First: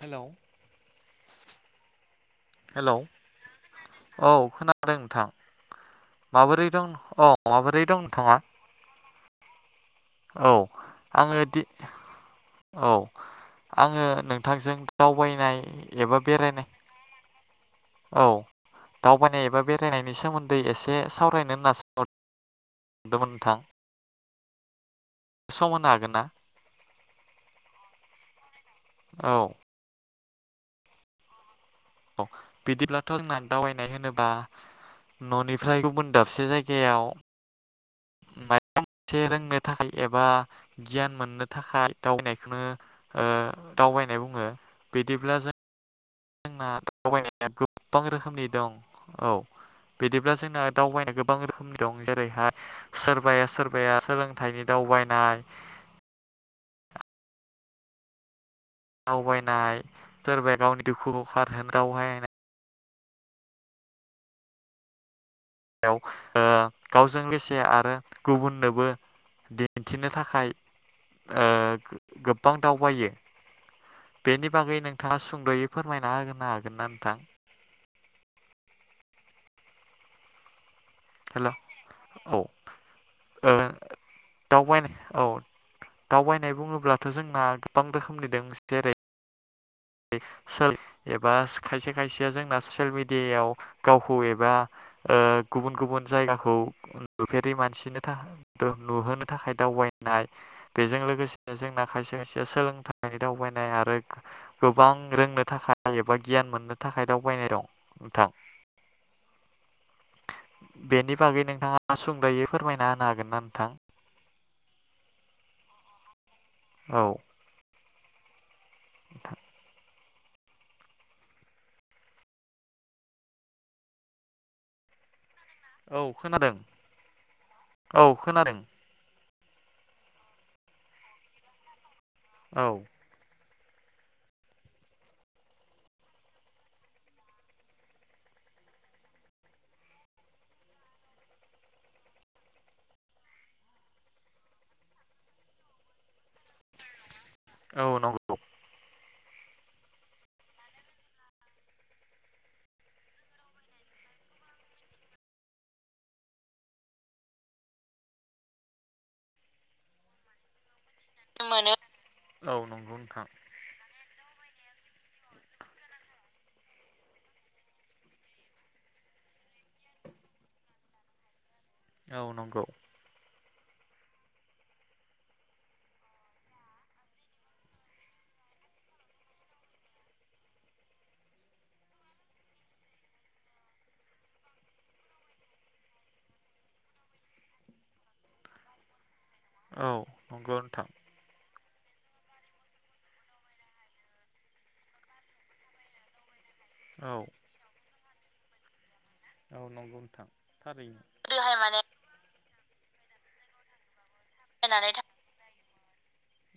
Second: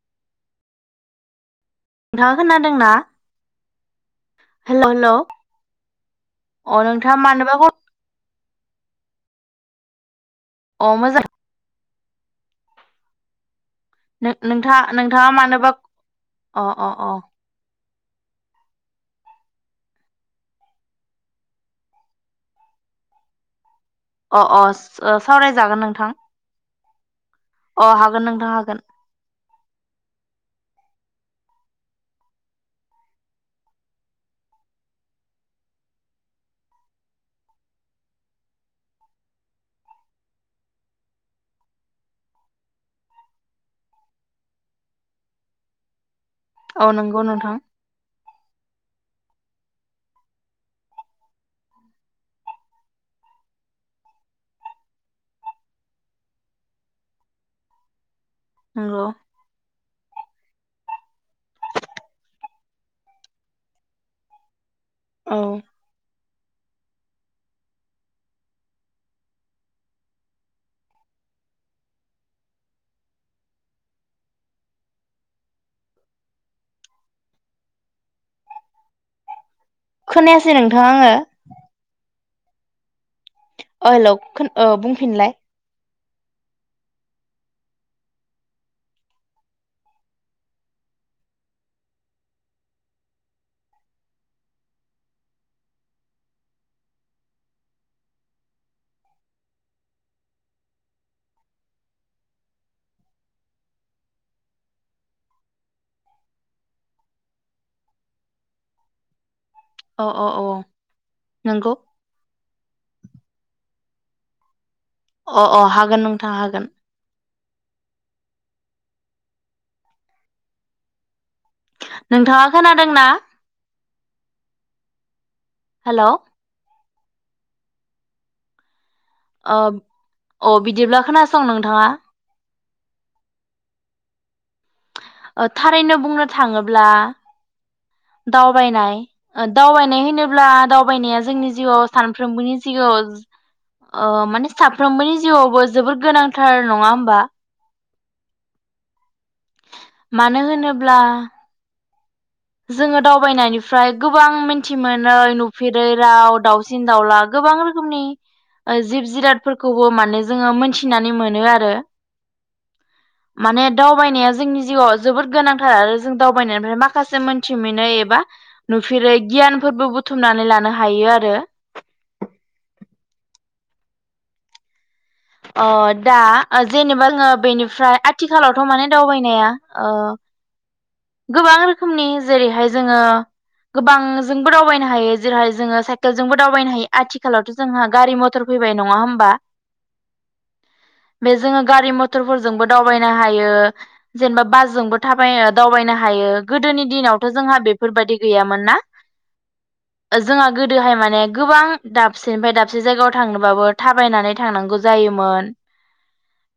Hello. नोंथाङा खोनादोंना hello औ हेल' खोनादों हेल' नोंथां माबोरै अ दं नोंथाङा औ मानोबा कल माबोरै दं नोंथाङा। औ अ मोजां आङो दि औ। आंङो नोंथांजों नोंथाङा नोंथाङा दावबायनाय मानोबा एबा अ बेरायनाय अ अ औ दावबायनाय एबा बेरायनायनि सोमोन्दै एसे सावरायनो होनना [unintelligible] दोमोन नोंथां। अ अ स ओ सावरायजागोन नोंथां। अ हागोन नोंथां हागोन। औ बिदिब्लाथ जोंना दावबायनाय होनोबा न'निफ्राय गुबुन दाबसे जायगायाव [unintelligible] मोनसे रोंनो थाखाय एबा गियान मोननो थाखाय दावबायनायखौनो ओ दावबायनाय बुंङो बिदिब्ला जों जोंना औ नंगौ दावबायनाया नोंथां गोबां रोखोमनि दं। औ बिदिब्ला जोंना दावबायनाय गोबां रोखोमनि दं जेरैहाय सोरबाया सोरबाया सोलोंथाइनि दावबायनाय। नंगौ दावबायनाय सोरबाया गावनि दुखुखौ खारहोन दावबायनाय औ याव ओ गावजों एसे आरो गुबुननोबो दिन्थिनो थाखाय ओ गोबां दावबायो बेनि बागै नोंथांङा सुंदयै फोरमायना होनो हागोन ना नोंथां? खोनायासै नों [unintelligible] औ ओ हेलौ खोन‌ ओ बुंफिनलाय। दावबायनाय बुङोब्लाथ जोंना गोबां रोखोमनि दों जेरै [unintelligible] एबा खायसे खायसेया जोंना ससियेल मिडियायाव गावखौ एबा ओ गुबुन गुबुन जायगाखौ नुफेरै मानसिनो थाखा नुहोनो थाखाय दावबायनाय बेजों लोगोसे जोंना खायसे खायसेया सोलोंथाइनि दावबायनाय आरो गोबां रोंनो थाखाय एबा गियान मोननो थाखाय दावबायनाय दं नोंथां। औ औ औ बेनि बागै नंगौ नोंथांङा सुंदयै फोरमायना होनो हागोन ना नोंथां? अ अ हागोन नों थां हागोन [unintelligible] नोंथांङा खोनादोंना? औ हेल' खोनादों। औ खोनादों। अ अ बिदिब्ला खोनासं नोंथांङा औ ओ थारैनो बुंनो थांङोब्ला दावबायनाय ओ दावबायनाय होनोब्ला दावबायनाया जोंनि जिउआव सानफ्रोमबोनि जिउआव ओ माने साफ्रोमबोनि जिउआवबो जोबोर गोनांथार नङा होमबा? औ नंगौ मानो होनोब्ला जोनङो दावबायनायनिफ्राय गोबां मिन्थि मोनै नुफेरै राव दाउसिन दाउला गोबां रोखोमनि जिब जिरादफोरखौबो माने जोंङो मोनथि थिनानै मोनो आरो माने दावबायनाया जोंनि जिउआव जोबोद गोनांथार आरो जों दावबायनायनिफ्राय माखासे जि मोनथि मोनै एबा नुफेरै गियानफोरबो बुथुमनानै लानो हायो आरो। औ नंगौ। ओ दा ओ जेनेबा जोंङो बेनिफ्राय आथिखालावथ माने दावबायनाया ओ गोबां रोखोमनि जेरैहाय जोंङो गोबांजोंबो दावबायनो हायो जेरैहाय जोंङो साइकेलजोंबो दावबायनो हायो आथिखालावथ जोंहा गारि मटर फैबाय नङा होमबा? औ नंगौ नोंथां। बे जोङो गारि मथरफोरजोंबो दावबायनो हायो। जेनेबा बासजोंबो थाबायो दावबायनो हायो। गोदोनि दिनावथ' जोंहा बे फोरबायदि गैयामोन ना? ओ जोंहा गोदोहाय माने गोदोहाय गोबां माने दाबसेनिफ्राय दाब से जायगायाव थांनोबाबो थाब थाबायनानै थांनांगौ फरायनानै जायोमोन।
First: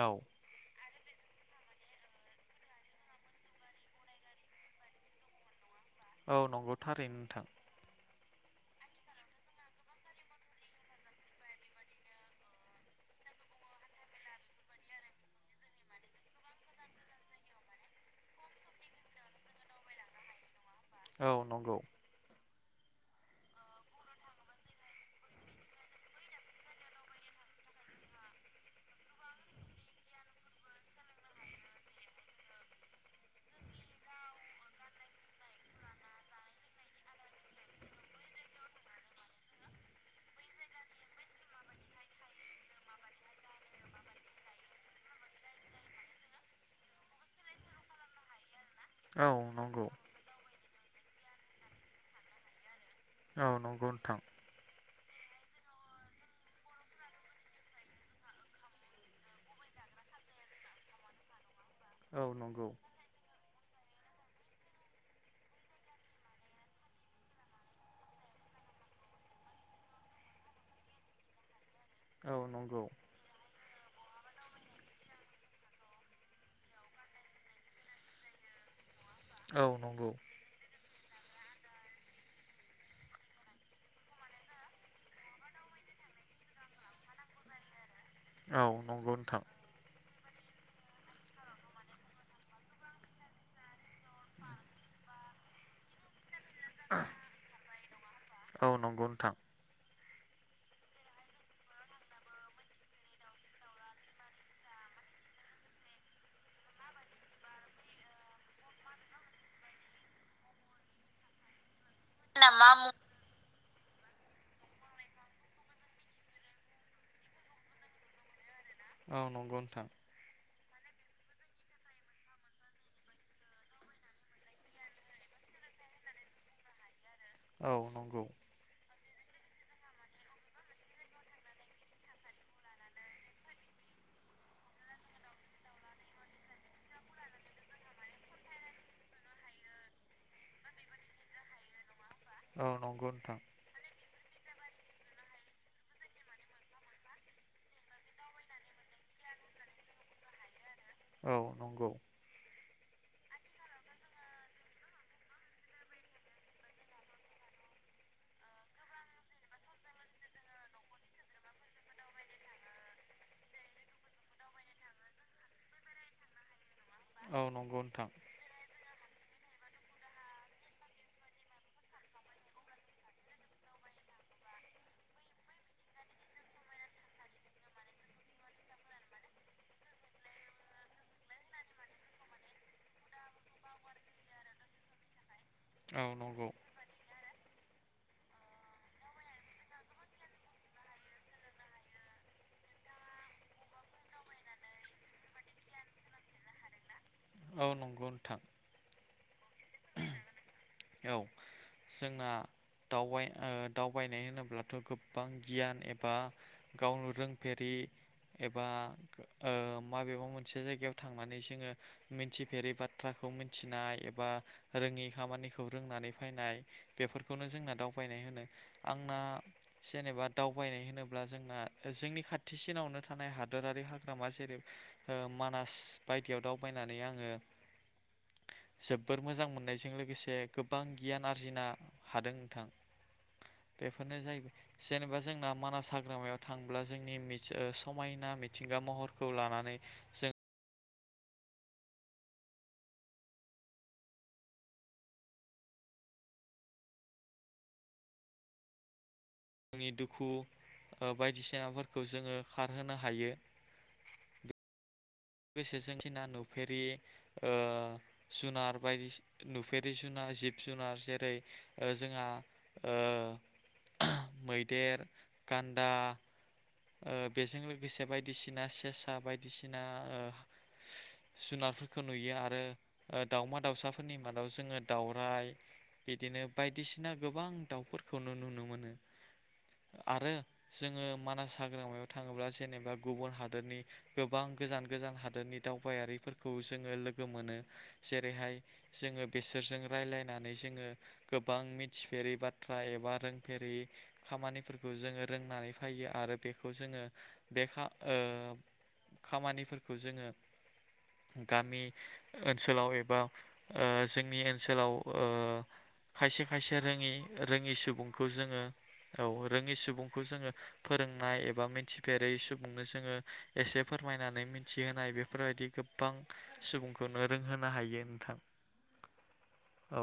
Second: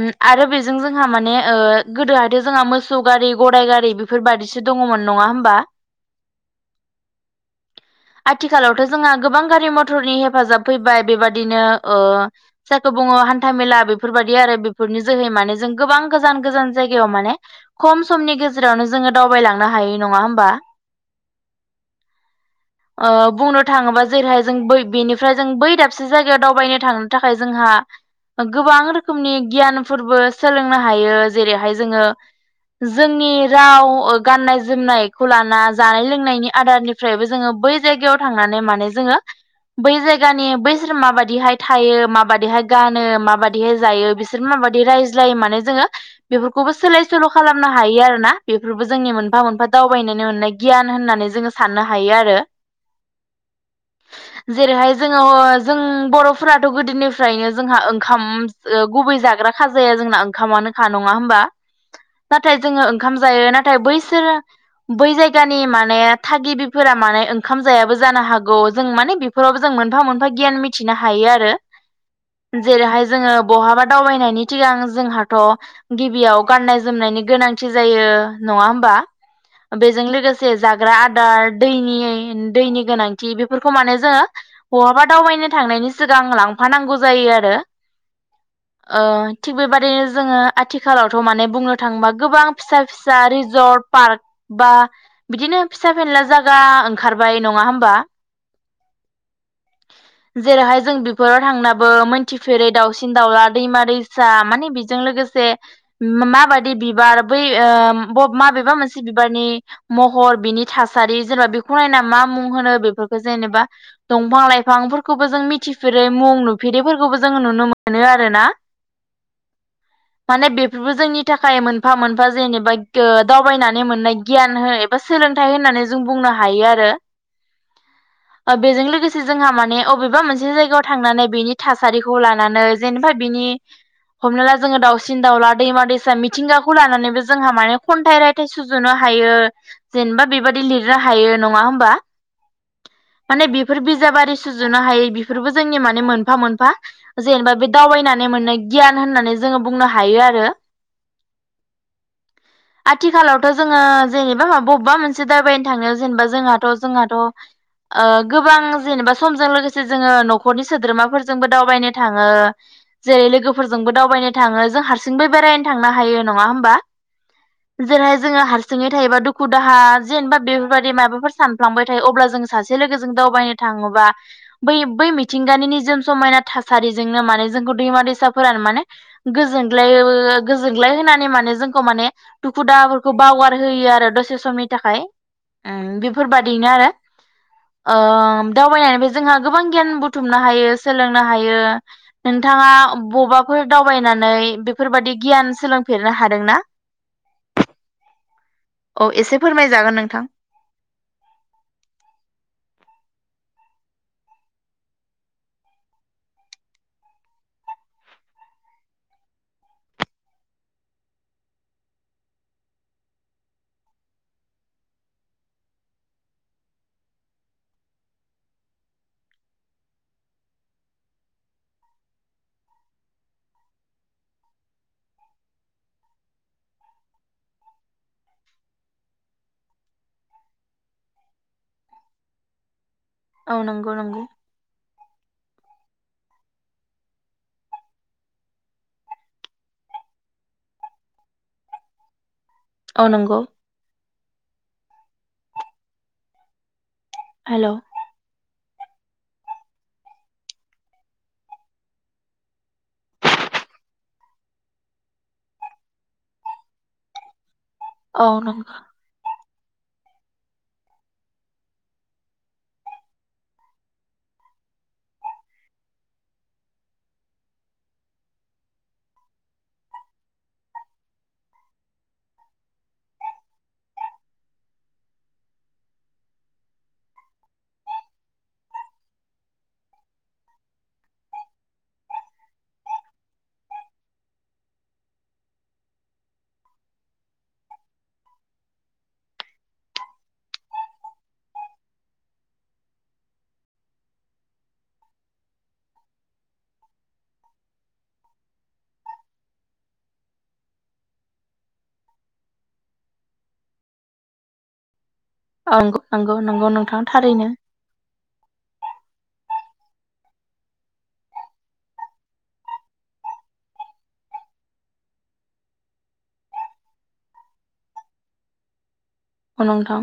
ओ आरो बेजों जों जोंहा माने ओ गोदोहायथ' जोंहा मोसौ गारि, गराइ गारि बेफोर बाददिसो दङमोन नङा होमबा? औ नंगौ थारैनो नोंथां। आथिखालावथ' जोंहा गोबां गारि मथरनि हेफाजाब फैबाय बेबायदिनो ओ जायखौ बुङो हान्था मेला बेफोरबाय दि आरो बेफोरनि जोहै माने जों गोबां गोजान गोजान जायगायाव माने खम समनि गेजेरावनो जोङो दावबायलांनो हायौ नङा होमबा? औ नंगौ ओ बुंनो थाङोबा जेरैहाय जों बै बेनिफ्राय जों बै दाबसे जायगायाव दावबायनो थांनो थाखाय जोंहा गोबां रो खोमनि गियानफोरबो सोलोंनो हायो जेरैहाय जोङो, जोंनि राव ओ गाननाय जोमनायखौ लाना जानाय लोंनायनि आदारनिफ्रायबो जोङो बै जायगायाव थांनानै माने जोङो बै जायगानि बैसोर माबायदिहाय थायो माबायदिहाय गानो माबायदिहाय जायो बिसोर माबायदि रायज्लायो माने जोङो बेफोरखौबो सोलाय सोल' खालामनो हायो आरोना बेफोरबो जोंनि मोनफा मोनफा दावबायनानै मोननाय गियान होननानै जोङो साननो हायो आरो। औ नंगौ नोंथां जेरैहाय जोङो जों बर'फोराथ' गोदोनिफ्रायनो जोंहा ओंखाम ओ गुबै जाग्रा खाजाया जोंना ओंखामानोखा नङा होमबा? नाथाय जोङो ओंखाम जायो ना थाय बैसोर बै जायगानि माने थागिबिफोरा माने ओंखाम जायाबो जानो हागौ जों माने बेफोरावबो जों मोनफा मोनफा गियान मिथिनो हायो आरो। जेरैहाय जोङो बहाबा दावबायनायनि सिगां जोंहाथ' गिबियाव गाननाय जोमनायनि गोनांथि जायो नङा होमबा? बेजों लोगोसे जा ग्रा आदार दैनि दैनि गोनांथि बेफोरखौ माने जोङो बहाबा दावबायनो थांनायनि सिगां लांफानांगौ जायो आरो। ओ थिग बेबादिनो जोङो आथिखालावथ' माने बुंनो थाङोबा गोबां फिसा फिसा रिजर्ट पार्क बा बिदिनो फिसा फेनला जा जा ओंखारबाय नङा होमबा? जेरैहाय जों बेफोराव थांनाबो मोनथिफेरै दावउसि दावला दैमा दैसा माने बेजों लोगोसे माबायदि बिबार बै माबेबा मोनसे बिबारनि महर बिनि थासारि जेनेबा बे फरायना मा मुं होनो बेफोरखौ जेनेबा दंफां लाइफांफोरखौबो जों मिथिफेरै मुं नुफेरैफोरखौबो जों नुनो मो नो आरो ना। औ नंगौ नोंथां। बेबो जोंनि थाखाय मोनफा मोनफा जेनेबा ओ दावबायनानै मोननाय गियान हो एबा सोलोंथाइ होननानै जों बुंनो हायो आरो औ नंगौ ओ बेजों लोगोसे जोंहा माने अबेबा मोनसे जायगायाव थांनानै बेनि थासारिखौ ला नानै जेनेबा बिनि हमना ला जोङो दावसिन दाउला दैमा दैसा मिथिंगाखौ लानानैबो बे जोंहा माने खन्थाइ रायथाइ सुजुनो हायो जेनेबा बेबायदि लिरनो हायो नङा होमबा? औ नंगौ नोंथां। बिजाब आरि सुजुनो हायो बेफोरबो जोंनि माने मोनफा मोनफा। जेनेबा बे दावबायनानै मोननाय गियान होननानै जोङो बुंनो हायो आरो। औ नंगौ। आथिखालावथ जोङो जेनेबा मा बबेबा मोनसे दावबायनो थाङो जेनेबा जोंहाथ जोंहाथ ओ गोबां जेनेबा समजों लोगोसे जोङो नखरनि सोद्रोमाफोरजोंबो दावबायनो थाङो जेरै लोगोफोरजोंबो दावबायनो थाङो जों हारसिंबो बेरायनो थांनो हायो नङा होमबा जेरैहाय जोङो हारसि सोङै थायोबा दुखु दाहा जेनेबा बेफोरबायदि माबाफोर सानफ्लांबाय थायो अब्ला जों सासे लोगोजों दावबायनो थाङोबा बै बै मिथिंगानि निजोम समायना थासा सारिजोंनो माने जोंखौ दैमा दैसाफोरानो माने गोजोनग्लायबो गोजोनग्लाय होनानै माने जोंखौ माने दुखु दाहफोरखौ बावगार होयो आरो दसे समनि थाखाय ओम बेफोरबादिनो आरो ओ दावबायनायनैबो जोंहा गोबां गियान बुथुमना हायो सोलोंनो हायो हायो नोंथाङा बबाफोर दावबायनानै बेफोरबादि गियान सोलोंफेरनो हादोंना? औ नंगौ नोंथां औ एसे फोरमायजागोन नोंथां औ जोंना दावबाय ओ दावबायनाय होनोब्लाथ गोबां गियान एबा गावनो रोंफेरि एबा ओ माबेबा मोनसे जायगायाव थांनानै जोङो मिथिफेरि बाथ्राखौ मिथिनाय एबा रोङै खामानि खौ रोंनानै फैनाय बेफोरखौनो जोंना दावबायनाय होनो आंना सेनेबा दावबायनाय होनोब्ला जोंना जोंनि खाथिसिनावनो थानाय हादोरारि हाग्रामा जेरै ओ मानास बायदियाव दावबायनानै आङो जोबोर मोजां मोननायजों लोगोसे गोबां गियान आरजिनो हादों नोंथां औ नंगौ बेफोरनो नंगौ जाहैबाय जेनेबा। जोंना मानास हाग्रामायाव थांब्ला जोंनि समायना मिथिंगा महरखौ लानानै जों। औ नंगौ हेलौ जोंनि दुखु ओ बायदिसिनाफोरखौ जोङो खारहोनो हायो। गोजों थिना नुफेरि ओ औ नंगौ जुनार बायदिसि नुफेरि जुनार जिब जुनार जेरै ओ जोंहा ओ मैदेर, गान्दा ओ बेजों लोगोसे बायदिसिना सेसा बायदिसिना ओ जुनारफोरखौ नुयो आरो ओ दावमा दावसाफोरनि मादाव जोङो दाउराइ बिदिनो बायदिसिना गोबां दाउफोरखौनो नुनो मोनो आरो जोङो मानास हाग्रामायाव थाङोब्ला जेनेबा गुबुन हादरनि गोबां गोजान गोजान हादोरनि दावबायारिफोरखौ जोङो लोगो मोनो जेरैहाय जोङो बेसोरजों राय्लायनानै जोङो गोबां मिथिफेरै बाथ्रा एबा रोंफेरै खामानिफोरखौ जोङो रोंनानै। फैयो आरो बिखौ जोङो बे खामा खामानिफोरखौ। बो जोङो गामि ओनसोलाव एबा ओ जोंनि ओनसोलाव बो ओ औ नंगौ नंगौ खायसे नंगौ खायसे नोंथां रोङि थारैनो रोङि सुबुंखौ जोङो औ रोङि सुबुंखौ जोङो फोरोंनाय एबा मिथिफेरैय सुबुंनो जोङो एसे फोरमायनानै। थि होनाय बेफोर बायदि गोबां सुबुंखौनो रोंहोनो हायो नोंथां। अ नंथां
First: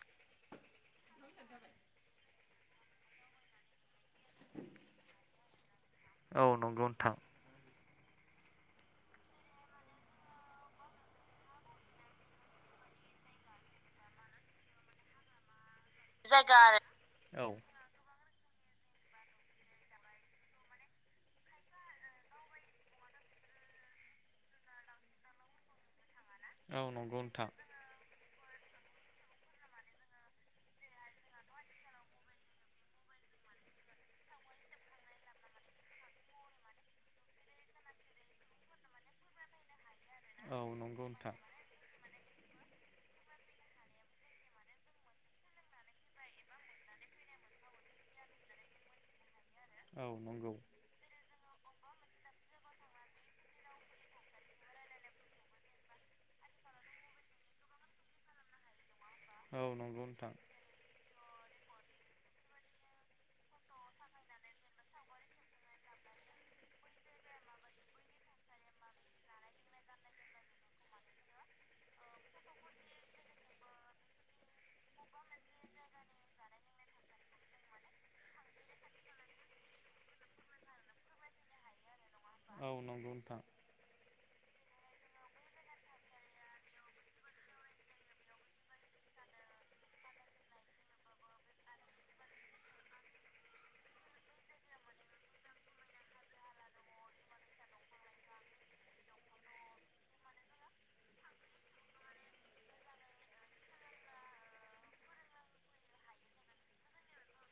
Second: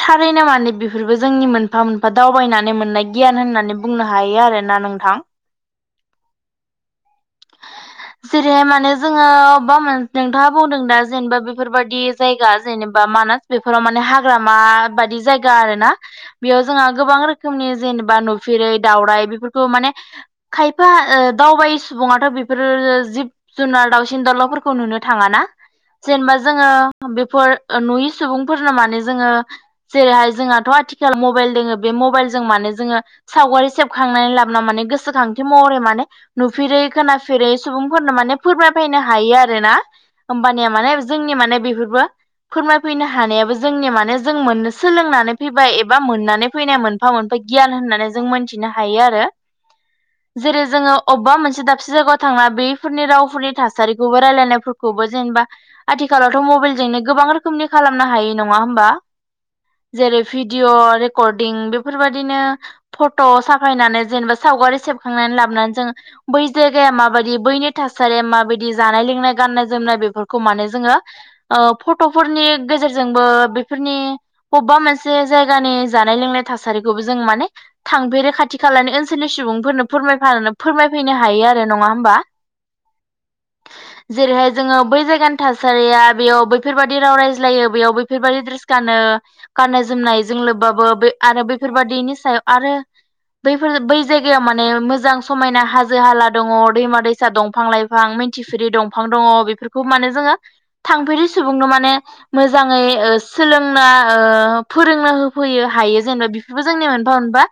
थारैनो माने बिफोरबो जोंनि मोनफा मोनफा दावबायनानै मोननाय गियान होननानै बुंनो हायो आरोना नोंथां औ नंगौ नोंथां। जेरैहाय माने जोङो बा मोन नोंथाङा बुंदों दा जेनेबा बेफोरबायदि जायगा जेनेबा मानास बेफोराव माने हाग्रामा बायदि जायगा आरोना जायगा बेयाव आरो जोंहा गोबां रोखोमनि जेनेबा जेरै दाउराय बेफोरखौ माने खायफा ओ दावबायै सुबुङाथ बेफोरो जिब जुनार दाउसिन दाउलाफोरखौ नुनो थाङाना जेनेबा जोङो बेफोर नुयि सुबुंफोरनो माने जोङो जेरैहाय जोंहाथ आथिखाल मबेल दोङो बे मबेलजों माने जोङो सावगारि सेबखांनानै लाबना माने गोसोखां थि महरै माने नुफेरै खोनाफेरै सुबुंफोरनो माने फोरमायफैनो हायो आरोना। होमबानिया माने जोंनि माने बेफोरबो फोरमायफैनो हानायाबो जोंनि माने जों मोननो सोलोंनानै फैबाय एबा मोननानै फैनाय मोनफा मोनफा गियान होननानै जों मोनथिनो हायो आरो जेरै जोङो अबेबा मोन से दाबसे जायगायाव थांना बफोरनि रावफोरनि थासारिखौबो रायलायनायफोरखौबो जेनेबा आथिखालावथ मबेइलजोंनो गोबां रोखोमनि खालामनो हायो नङा होमबा जेरै भिडिअ रेकर्डिं बेफोरबायदिनो फट साफायनानै जेनेबा सावगारि सेब खांनानै लाबनानै जोङो बै जायगाया माबायदि बैनि थासारिया माबायदि जानाय लोंनाय गाननाय जोमनाय बेफोरखौ माने जोङो फटफोरनि गेजेरजोंबो बेफोरनि बबेबा मोनसे जायगानि जानाय लोंनाय थासारिखौबो जों माने थांफेरै खाथि खालानि ओनसोलनि सुबुंफोरनो फोरमायफानो फोरमायफैनो हायो आरो नङा होमबा जेरैहा जोङो बै जायगानि थासारिया बेयाव बैफोरबादि राव रायज्लायो बेयाव बैफोरबायादि द्रेस गानो गान्नाय जोमनायजों लोब्बाबो बे आरो बैफोरबादिनि सायाव आरो बैफोर बै जायगायाव माने मोजां समायना हाजो हाला दङ दैमा दैसा दंफां लाइफां मिन्थिफेरि दंफां दङ बेफोरखौ माने जोङो थांफेरि सुबुंनो माने मोजाङै ओ सोलोंना ओ फोरोंनो होफैनो हायो जेनेबा बेफोरबो जोंनि मोनफा मोनबा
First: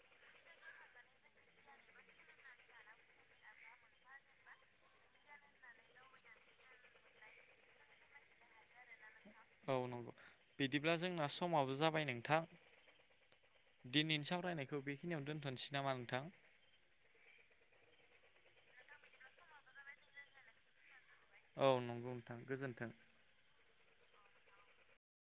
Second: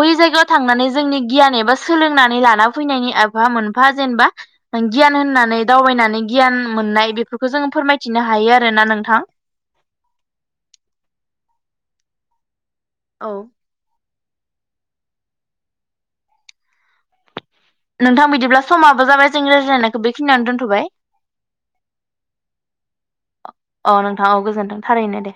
बै जायगायाव थांनानै जोंनि गियान एबा सोलोंनानै लाना फैनायनि आफा मोनफा जेनेबा गियान होननानै दावबायनानै गियान मोननाय बेफोरखौ जोङो फोरमायथिनो हायो आरोना नोंथां। औ नंगौ बिदिब्ला जोंना समाबो जाबाय नोंथां औ दिनैनि सावरायनायखौ बेखिनियावनो दोन्थनोसै नामा नोंथां नोंथां बिदिब्ला समाबो जाबाय जों रायज्लायनायखौ बेखिनियानो दोन्थबाय। औ नोंथां औ गोजोन्थों थारैनो दे।